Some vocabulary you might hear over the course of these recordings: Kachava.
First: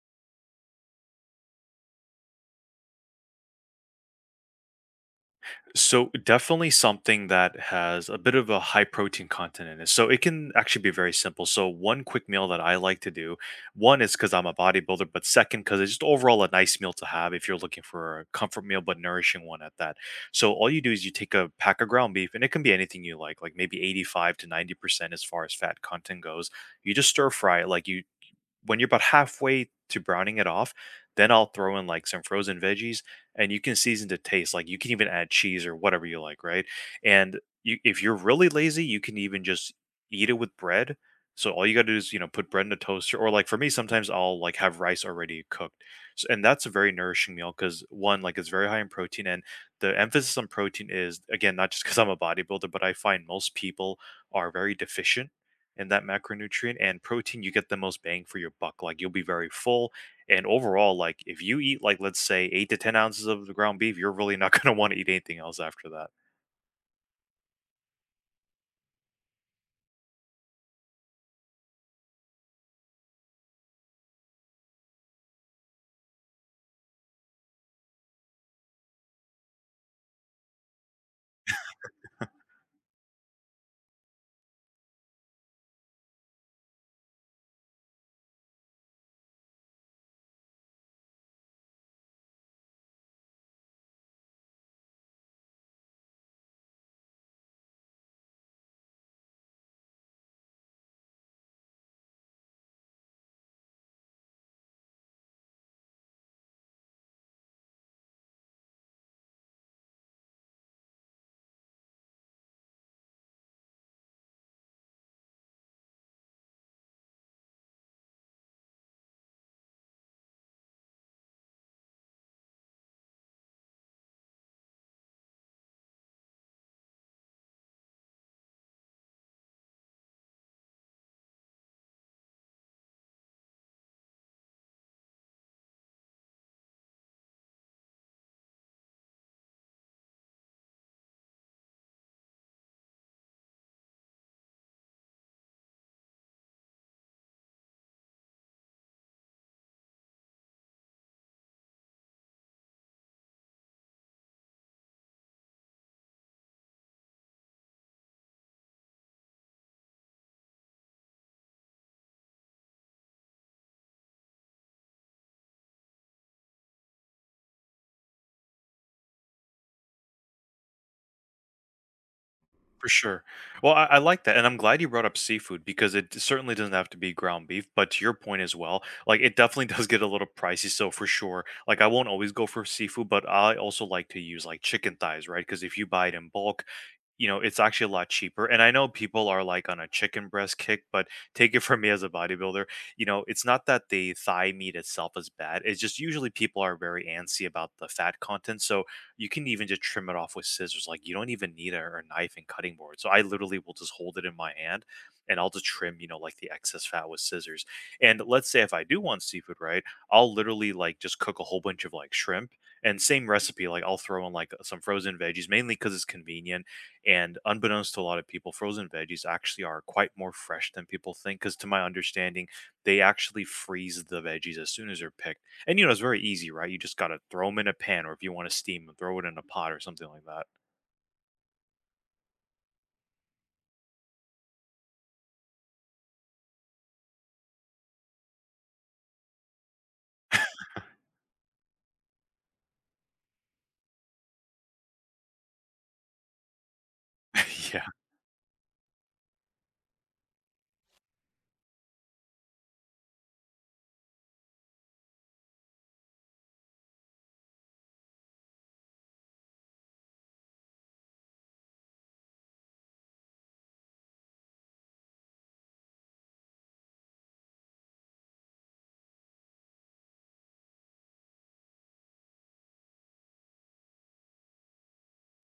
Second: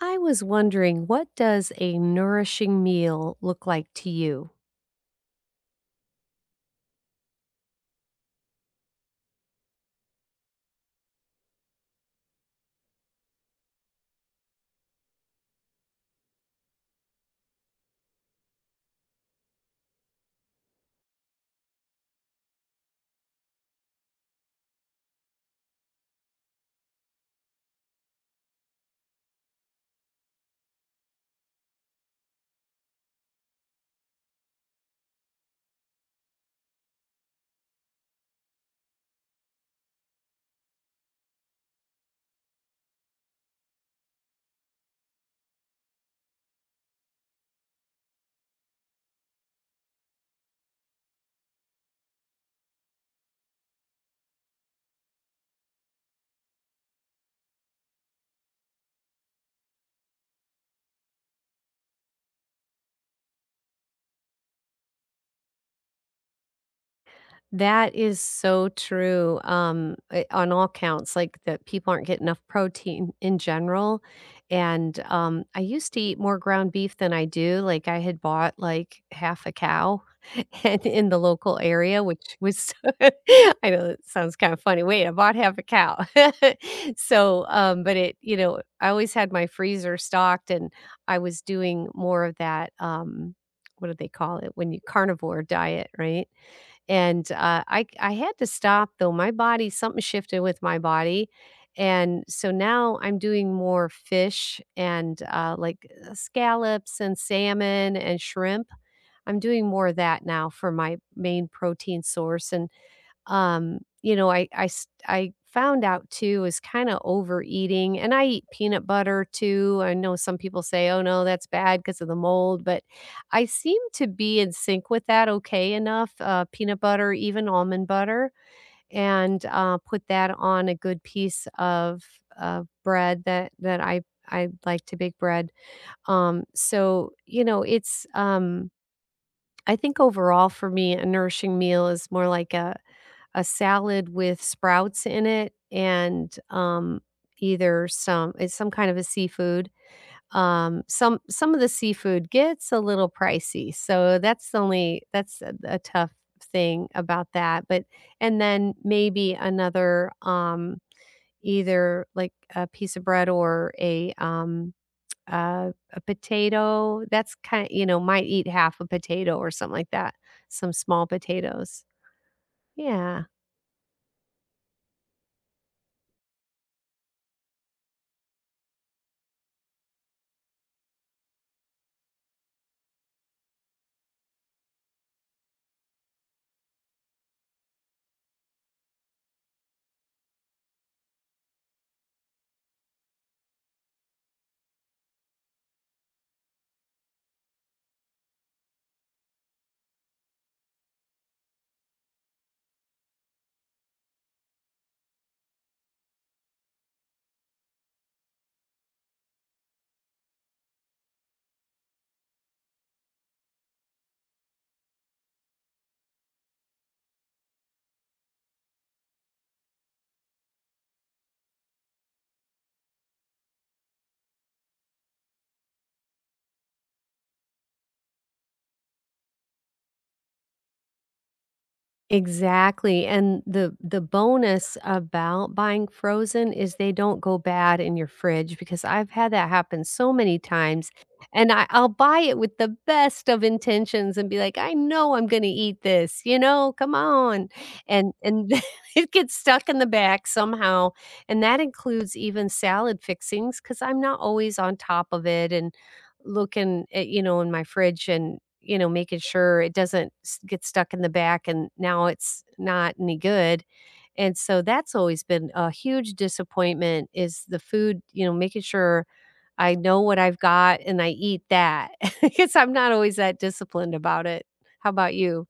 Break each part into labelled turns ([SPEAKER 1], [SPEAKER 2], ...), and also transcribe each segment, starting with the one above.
[SPEAKER 1] I was wondering, what does a nourishing meal look like to you?
[SPEAKER 2] So definitely something that has a bit of a high protein content in it. So it can actually be very simple. So one quick meal that I like to do, one is because I'm a bodybuilder, but second because it's just overall a nice meal to have if you're looking for a comfort meal but nourishing one at that. So all you do is you take a pack of ground beef, and it can be anything you like maybe 85 to 90% as far as fat content goes. You just stir fry it, like you when you're about halfway to browning it off, then I'll throw in like some frozen veggies and you can season to taste. Like you can even add cheese or whatever you like, right? And you, if you're really lazy, you can even just eat it with bread. So all you got to do is, you know, put bread in a toaster or like for me sometimes I'll like have rice already cooked. So, and that's a very nourishing meal cuz one like it's very high in protein and the emphasis on protein is again not just cuz I'm a bodybuilder, but I find most people are very deficient in that macronutrient, and protein you get the most bang for your buck like you'll be very full and overall like if you eat like let's say 8 to 10 ounces of the ground beef you're really not going to want to eat anything else after that
[SPEAKER 1] That is so true, on all counts, like, that people aren't getting enough protein in general, and, I used to eat more ground beef than I do. Like, I had bought, like, half a cow and in the local area, which was I know that sounds kinda funny, "Wait, I bought half a cow." So, but it you know, I always had my freezer stocked, and I was doing more of that, what do they call it, when you carnivore diet, right? And, I had to stop though. My body, something shifted with my body, and so now I'm doing more fish and, like, scallops and salmon and shrimp. I'm doing more of that now for my main protein source, and you know, I found out too is kinda overeating, and I eat peanut butter too. I know some people say, "Oh, no, that's bad because of the mold," but I seem to be in sync with that okay enough, peanut butter, even almond butter, and, put that on a good piece of bread that that I like to bake bread. Um, so, you know, it's, um I think overall for me, a nourishing meal is more like a salad with sprouts in it and, either some it's some kind of a seafood. Some of the seafood gets a little pricey, so that's the only that's a tough thing about that, but and then maybe another, either, like, a piece of bread or a potato that's kind you know, might eat half a potato or something like that, some small potatoes.
[SPEAKER 2] for sure.
[SPEAKER 1] Yeah.
[SPEAKER 2] Well, I like that and I'm glad you brought up seafood because it certainly doesn't have to be ground beef but to your point as well, like it definitely does get a little pricey, so for sure like I won't always go for seafood, but I also like to use like chicken thighs, right? Because if you buy it in bulk, you know, it's actually a lot cheaper. And I know people are like on a chicken breast kick, but take it from me as a bodybuilder, you know, it's not that the thigh meat itself is bad. It's just usually people are very antsy about the fat content. So you can even just trim it off with scissors. Like you don't even need a, knife and cutting board. So I literally will just hold it in my hand and I'll just trim, you know, like the excess fat with scissors. And let's say if I do want seafood, right, I'll literally like just cook a whole bunch of like shrimp and same recipe. Like I'll throw in like some frozen veggies, mainly because it's convenient, and unbeknownst to a lot of people, frozen veggies actually are quite more fresh than people think. Because to my understanding, they actually freeze the veggies as soon as they're picked. And you know, it's very easy, right? You just gotta throw them in a pan, or if you want to steam them, throw it in a pot or something like that.
[SPEAKER 1] Exactly, and the bonus about buying frozen is they don't go bad in your fridge, because I've had that happen so many times, and I'll buy it with the best of intentions and be like, "I know I'm gonna eat this, you know, come on,"
[SPEAKER 2] Yeah.
[SPEAKER 1] and it gets stuck in the back somehow, and that includes even salad fixings because 'cause I'm not always on top of it, and looking at, you know, in my fridge and, you know, making sure it doesn't s get stuck in the back and now it's not any good, and so that's always been a huge disappointment is the food, you know, making sure I know what I've got and I eat that. I guess I'm not always that disciplined about it. How about you?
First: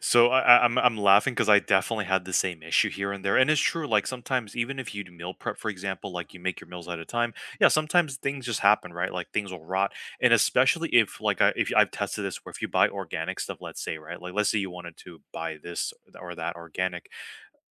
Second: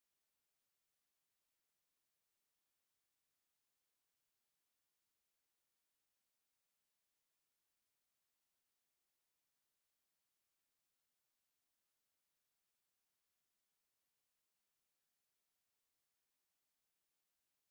[SPEAKER 2] So I'm laughing because I definitely had the same issue here and there, and it's true. Like sometimes, even if you do meal prep, for example, like you make your meals at a time, yeah, sometimes things just happen, right? Like things will rot, and especially if like if I've tested this, where if you buy organic stuff, let's say, right, like let's say you wanted to buy this or that organic,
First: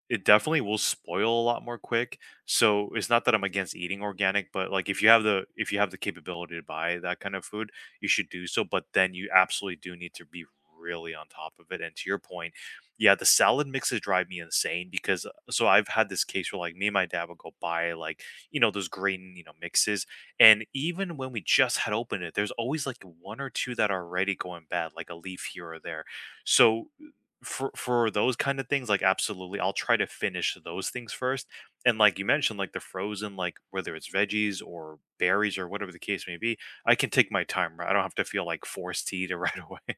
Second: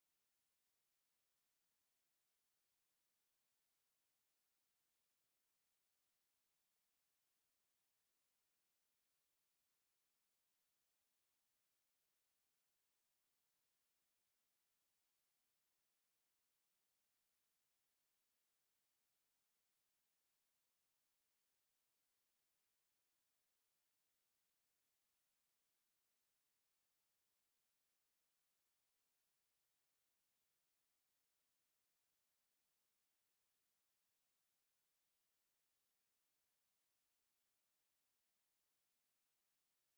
[SPEAKER 2] it definitely will spoil a lot more quick. So it's not that I'm against eating organic, but like if you have the capability to buy that kind of food, you should do so. But then you absolutely do need to be really on top of it. And to your point, yeah, the salad mixes drive me insane because so I've had this case where like me and my dad would go buy like you know those green you know mixes, and even when we just had opened it, there's always like one or two that are already going bad, like a leaf here or there. So for those kind of things, like, absolutely, I'll try to finish those things first, and like you mentioned, like, the frozen, like, whether it's veggies or berries or whatever the case may be, I can take my time, right? I don't have to feel, like, forced to eat it right away.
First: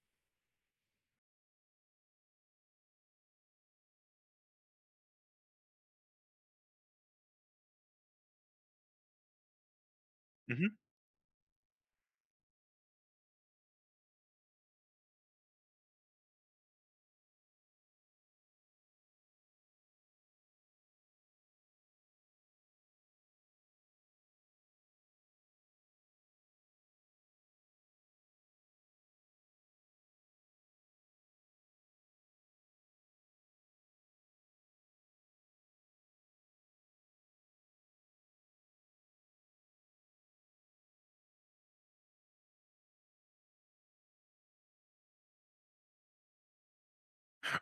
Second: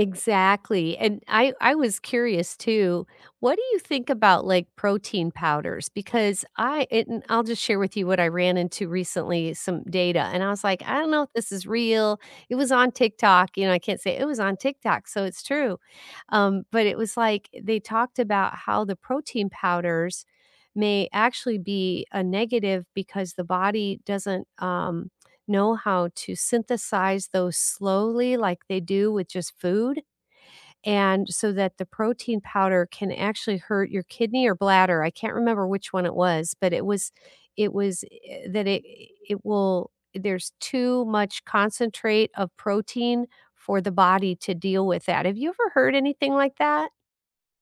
[SPEAKER 1] Exactly, and I was curious too, what do you think about, like, protein powders? Because I it and I'll just share with you what I ran into recently, some data, and I was like, "I don't know if this is real." It was on TikTok. You know, I can't say it was on TikTok, so it's true, but it was like they talked about how the protein powders may actually be a negative because the body doesn't, know how to synthesize those slowly like they do with just food, and so that the protein powder can actually hurt your kidney or bladder, I can't remember which one it was, but it was that it will, there's too much concentrate of protein for the body to deal with that. Have you ever heard anything like that?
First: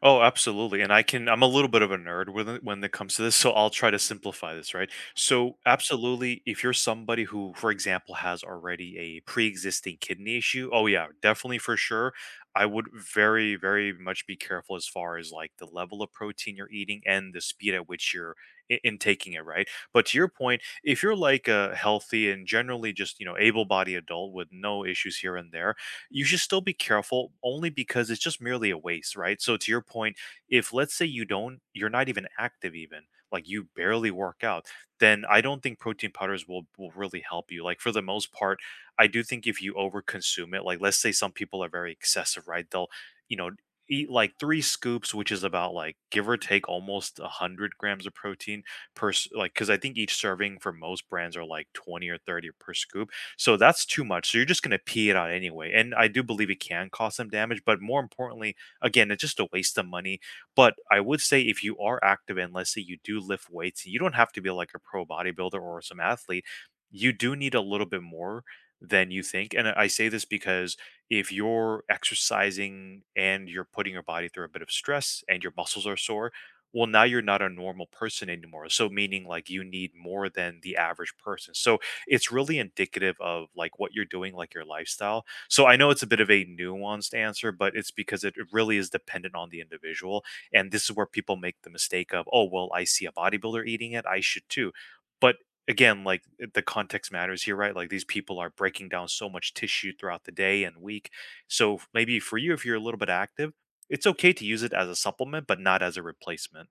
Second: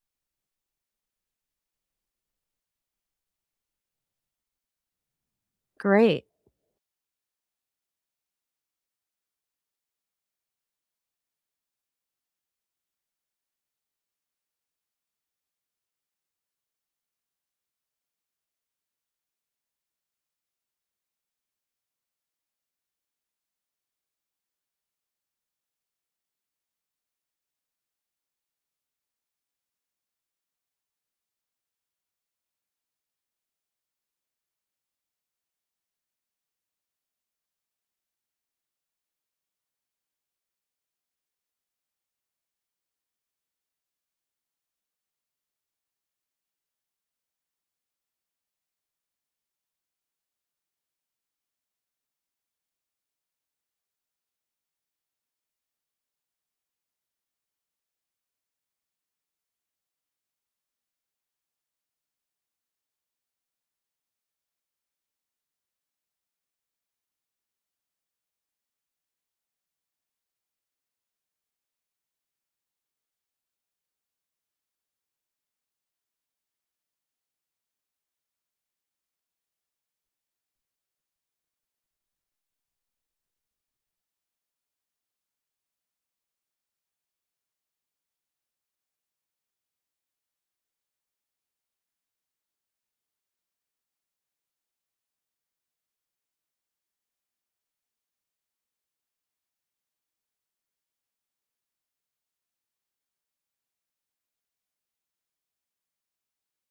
[SPEAKER 2] Oh, absolutely. And I can I'm a little bit of a nerd with it when it comes to this, so I'll try to simplify this, right? So,
[SPEAKER 1] Great.
[SPEAKER 2] absolutely, if you're somebody who, for example, has already a pre-existing kidney issue, oh yeah, definitely for sure. I would very, very much be careful as far as like the level of protein you're eating and the speed at which you're intaking it, right? But to your point, if you're like a healthy and generally just, you know, able-bodied adult with no issues here and there, you should still be careful only because it's just merely a waste, right? So to your point, if let's say you don't, you're not even active even, like you barely work out, then I don't think protein powders will really help you. Like for the most part, I do think if you overconsume it, like let's say some people are very excessive, right? They'll, you know, eat like three scoops, which is about like give or take almost 100 grams of protein like because I think each serving for most brands are like 20 or 30 per scoop so that's too much. So you're just going to pee it out anyway. And I do believe it can cause some damage, but more importantly, again, it's just a waste of money. But I would say if you are active and let's say you do lift weights, you don't have to be like a pro bodybuilder or some athlete. You do need a little bit more than you think. And I say this because if you're exercising and you're putting your body through a bit of stress and your muscles are sore, well, now you're not a normal person anymore. So, meaning like you need more than the average person. So, it's really indicative of like what you're doing, like your lifestyle. So I know it's a bit of a nuanced answer, but it's because it really is dependent on the individual. And this is where people make the mistake of, oh, well, I see a bodybuilder eating it. I should too. But again, like the context matters here, right? Like these people are breaking down so much tissue throughout the day and week. So maybe for you, if you're a little bit active, it's okay to use it as a supplement, but not as a replacement.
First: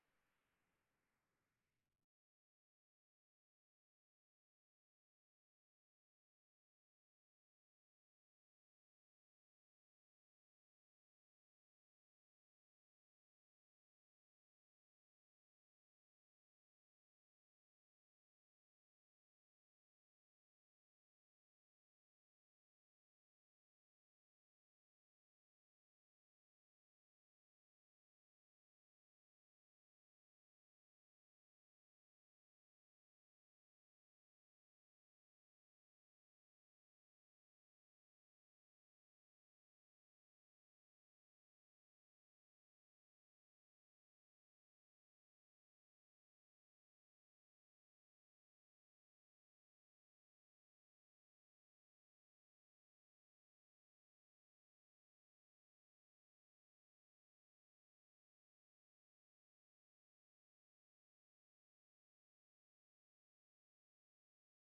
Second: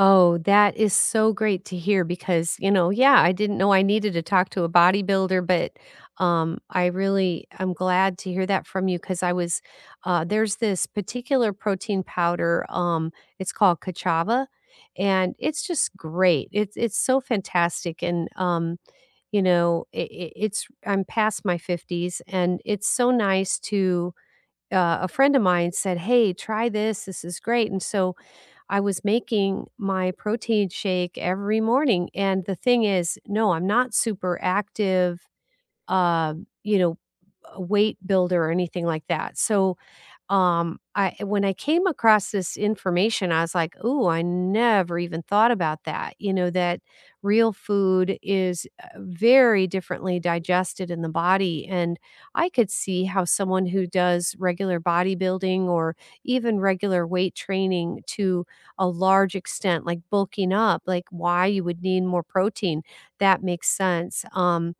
[SPEAKER 1] Oh, that is so great to hear because, you know, yeah, I didn't know I needed to talk to a bodybuilder, but I really I'm glad to hear that from you, because I was there's this particular protein powder. It's called Kachava, and it's just great. It's so fantastic, and you know, it's I'm past my fifties, and it's so nice to. A friend of mine said, "Hey, try this. This is great." And so I was making my protein shake every morning, and the thing is, no, I'm not super active, you know, a weight builder or anything like that. So I when I came across this information, I was like, "Ooh, I never even thought about that." You know, that real food is, very differently digested in the body, and I could see how someone who does regular bodybuilding or even regular weight training to a large extent, like bulking up, like why you would need more protein, that makes sense.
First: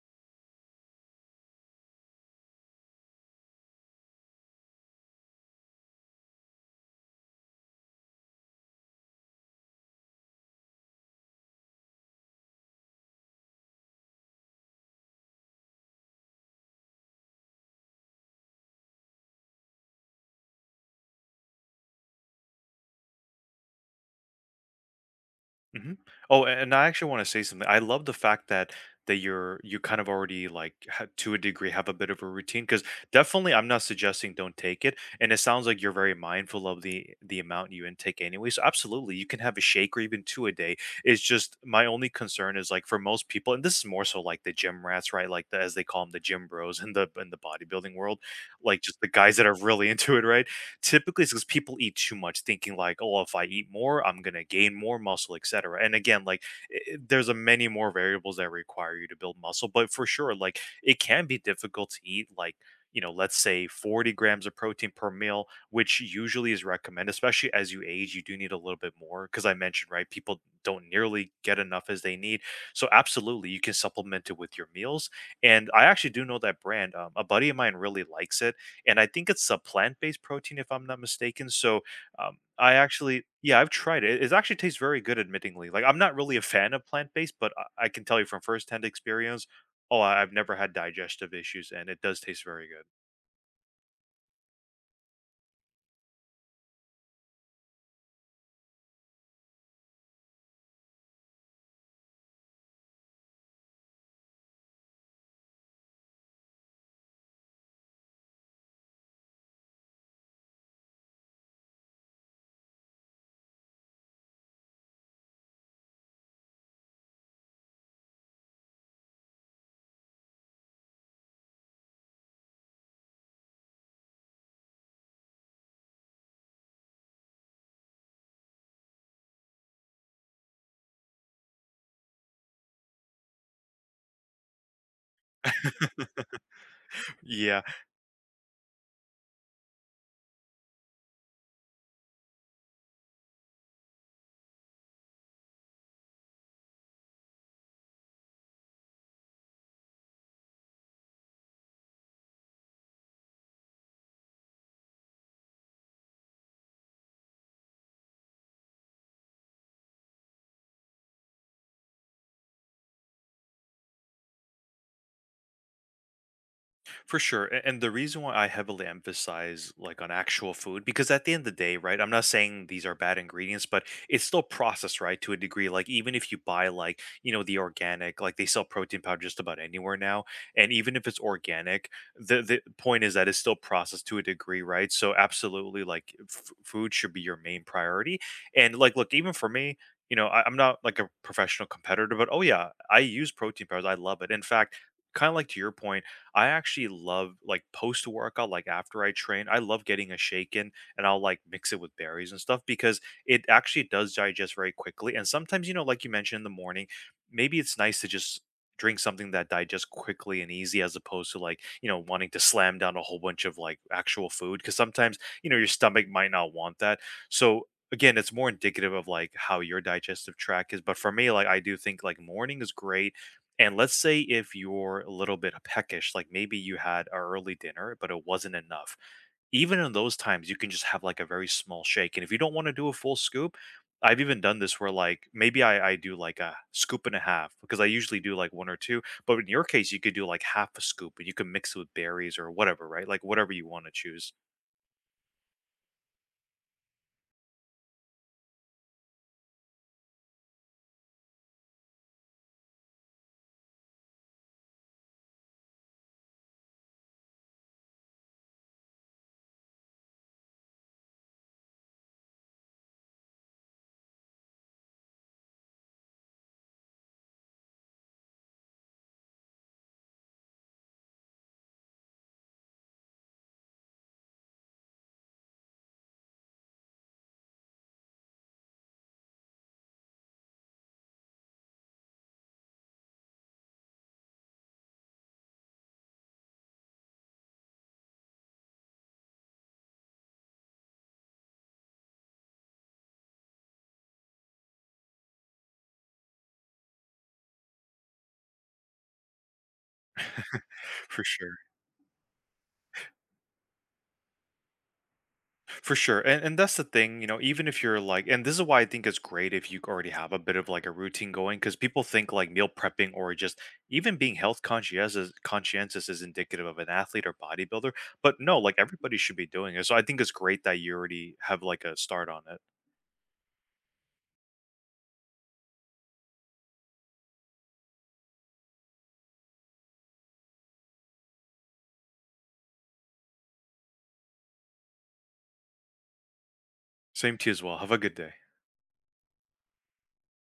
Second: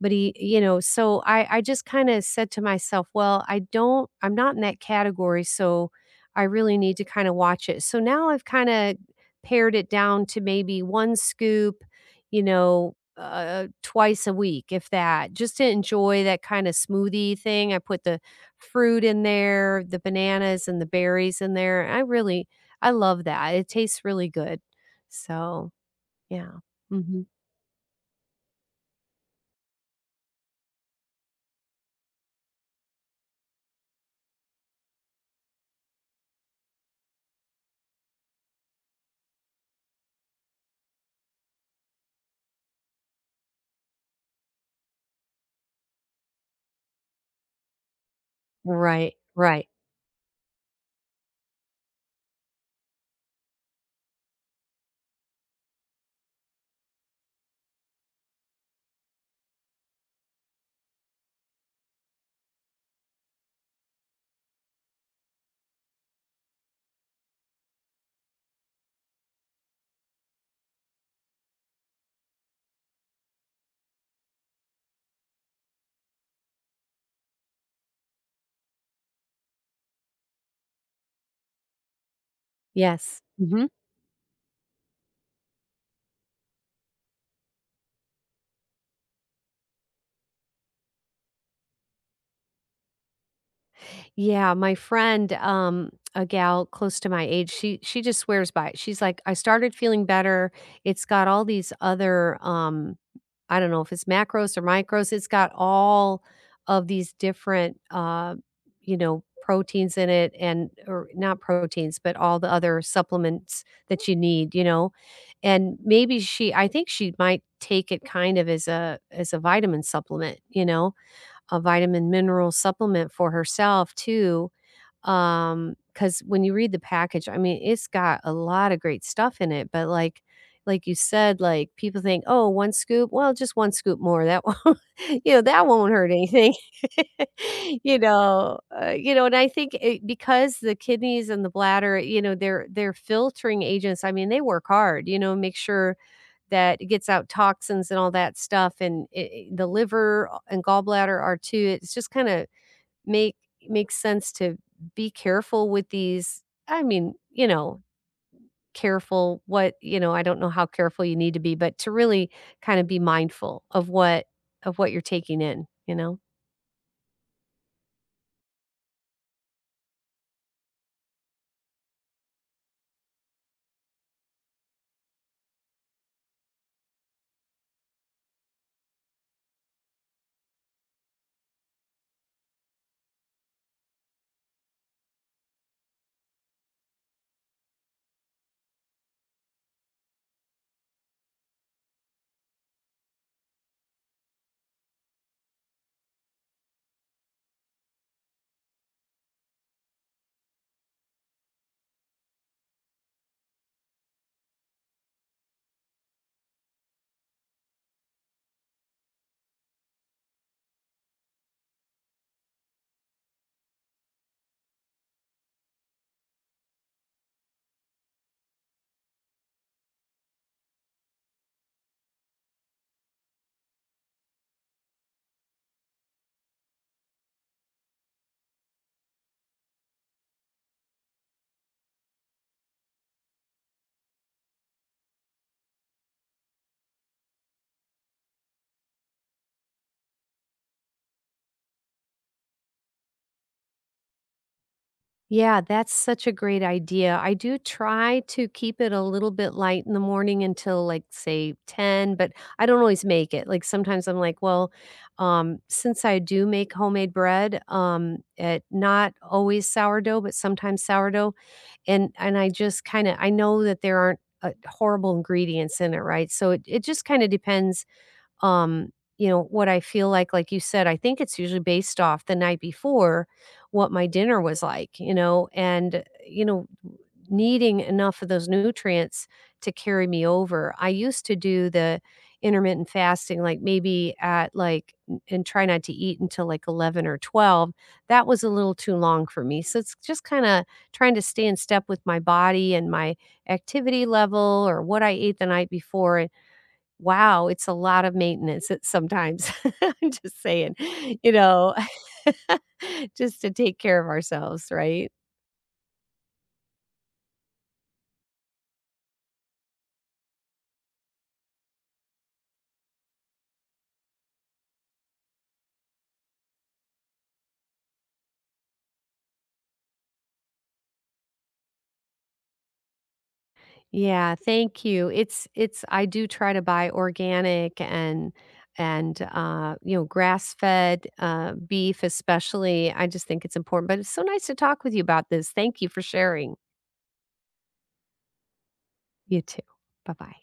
[SPEAKER 1] But he you know, so I just kinda said to myself, "Well, I don't I'm not in that category, so I really need to kinda watch it." So now I've kinda pared it down to maybe 1 scoop, you know, twice a week, if that, just to enjoy that kinda smoothie thing. I put the fruit in there, the bananas and the berries in there. I really I love that. It tastes really good. So,
[SPEAKER 2] Mhm. Oh, a
[SPEAKER 1] yeah.
[SPEAKER 2] and I actually wanna
[SPEAKER 1] Mhm.
[SPEAKER 2] say something. I love the fact that you're you kind of already, like, ha to a degree, have a bit of a routine. Because definitely, I'm not suggesting don't take it, and it sounds like you're very mindful of the amount you intake anyway, so absolutely, you can have a shake or even 2 a day. It's just my only concern is, like, for most people and this is more so, like, the gym rats, right? Like, the as they call them, the gym bros in the bodybuilding world, like, just the
[SPEAKER 1] Right,
[SPEAKER 2] guys that are
[SPEAKER 1] right.
[SPEAKER 2] really into it, right? Typically, it's because people eat too much, thinking like, "Oh, if I eat more, I'm gonna gain more muscle, etc." And again, like there's a many more variables that require you to build muscle, but for sure, like it can be difficult to eat like you know, let's say 40 grams of protein per meal, which usually is recommended, especially as you age, you do need a little bit more. Cause I mentioned, right, people don't nearly get enough as they need. So, absolutely, you can supplement it with your meals. And I actually do know that brand. A buddy of mine really likes it and I think it's a plant-based protein, if I'm not mistaken. So, I
[SPEAKER 1] Yes.
[SPEAKER 2] actually yeah,
[SPEAKER 1] Mhm.
[SPEAKER 2] I've tried it. It actually tastes very good, admittingly. Like, I'm not really a fan of plant-based, but I can tell you from firsthand experience, oh, I've never had digestive issues, and it does taste very good.
[SPEAKER 1] Yeah, my friend, a gal close to my age, she just swears by it. She's like, "I started feeling better. It's got all these other I don't know if it's macros or micros. It's got all of these different you know, proteins in it and or not proteins, but all the other supplements that you need, you know." And maybe she I think she might take it kind of as a vitamin supplement, you know, a vitamin mineral supplement for herself too because when you read the package, I mean, it's got a lot of great stuff in it, but like you said, like, people think, oh, one scoop? Well, just 1 scoop more. That won't" you know, "that won't hurt anything."
[SPEAKER 2] Yeah.
[SPEAKER 1] You know, and I think it because the kidneys and the bladder, you know, they're filtering agents. I mean, they work hard, you know, make sure that it gets out toxins and all that stuff, and I the liver, and gallbladder are too. It's just kinda make makes sense to be careful with these, I mean, you know, careful what you know, I don't know how careful you need to be, but to really kind of be mindful of what you're taking in, you know?
[SPEAKER 2] For sure. And the reason why I heavily emphasize like on actual food, because at the end of the day, right, I'm not saying these are bad ingredients, but it's still processed, right, to a degree. Like even if you buy like, you know, the organic, like they sell protein powder just about anywhere now. And even if it's organic, the point is that it's still processed to a degree, right? So absolutely like food should be your main priority. And like, look, even for me, you know, I'm not like a professional competitor, but oh yeah, I use protein powders. I love it. In fact, kind of like to your point, I actually love like post workout, like after I train, I love getting a shake in and I'll like mix it with berries and stuff because it actually does digest very quickly. And sometimes, you know, like you mentioned in the morning, maybe it's nice to just drink something that digests quickly and easy as opposed to like, you know, wanting to slam down a whole bunch of like actual food. Cause sometimes, you know, your stomach might not want that. So again, it's more indicative of like how your digestive tract is. But for me, like I do think like morning is great and let's say if you're a little bit peckish, like maybe you had a early dinner, but it wasn't enough. Even in those times, you can just have like a very small shake. And if you don't want to do a full scoop, I've even done this where like maybe I do like a scoop and a half because I usually do like one or two. But in your case, you could do like half a scoop and you can mix it with berries or whatever, right? Like whatever you want to choose
[SPEAKER 1] Yeah, that's such a great idea. I do try to keep it a little bit light in the morning until like say 10, but I don't always make it. Like sometimes I'm like, well, since I do make homemade bread, it not always sourdough, but sometimes sourdough, and I just kinda I know that there aren't, horrible ingredients in it, right? So it just kinda depends um, you know, what I feel like. Like you said, I think it's usually based off the night before what my dinner was like, you know, and, you know, needing enough of those nutrients to carry me over. I used to do the intermittent fasting, like maybe at like, and try not to eat until like 11 or 12. That was a little too long for me. So it's just kind of trying to stay in step with my body and my activity level or what I ate the night before. Wow, it's a lot of maintenance it sometimes. I'm just saying,
[SPEAKER 2] for
[SPEAKER 1] you
[SPEAKER 2] sure.
[SPEAKER 1] know, just to take care of ourselves, right?
[SPEAKER 2] For sure. And that's the thing, you know, even if you're like and this is why I think it's great if you already have a bit of like a routine going cuz people think like meal prepping or just even being health conscientious is indicative of an athlete or bodybuilder, but no, like everybody should be doing it. So I think it's great that you already have like a start on it.
[SPEAKER 1] Yeah, thank you. It's I do try to buy organic and you know, grass-fed beef especially. I just think it's important, but it's so nice to talk with you about this. Thank you for sharing.
[SPEAKER 2] Same to you as well. Have a good day.
[SPEAKER 1] You too. Bye-bye.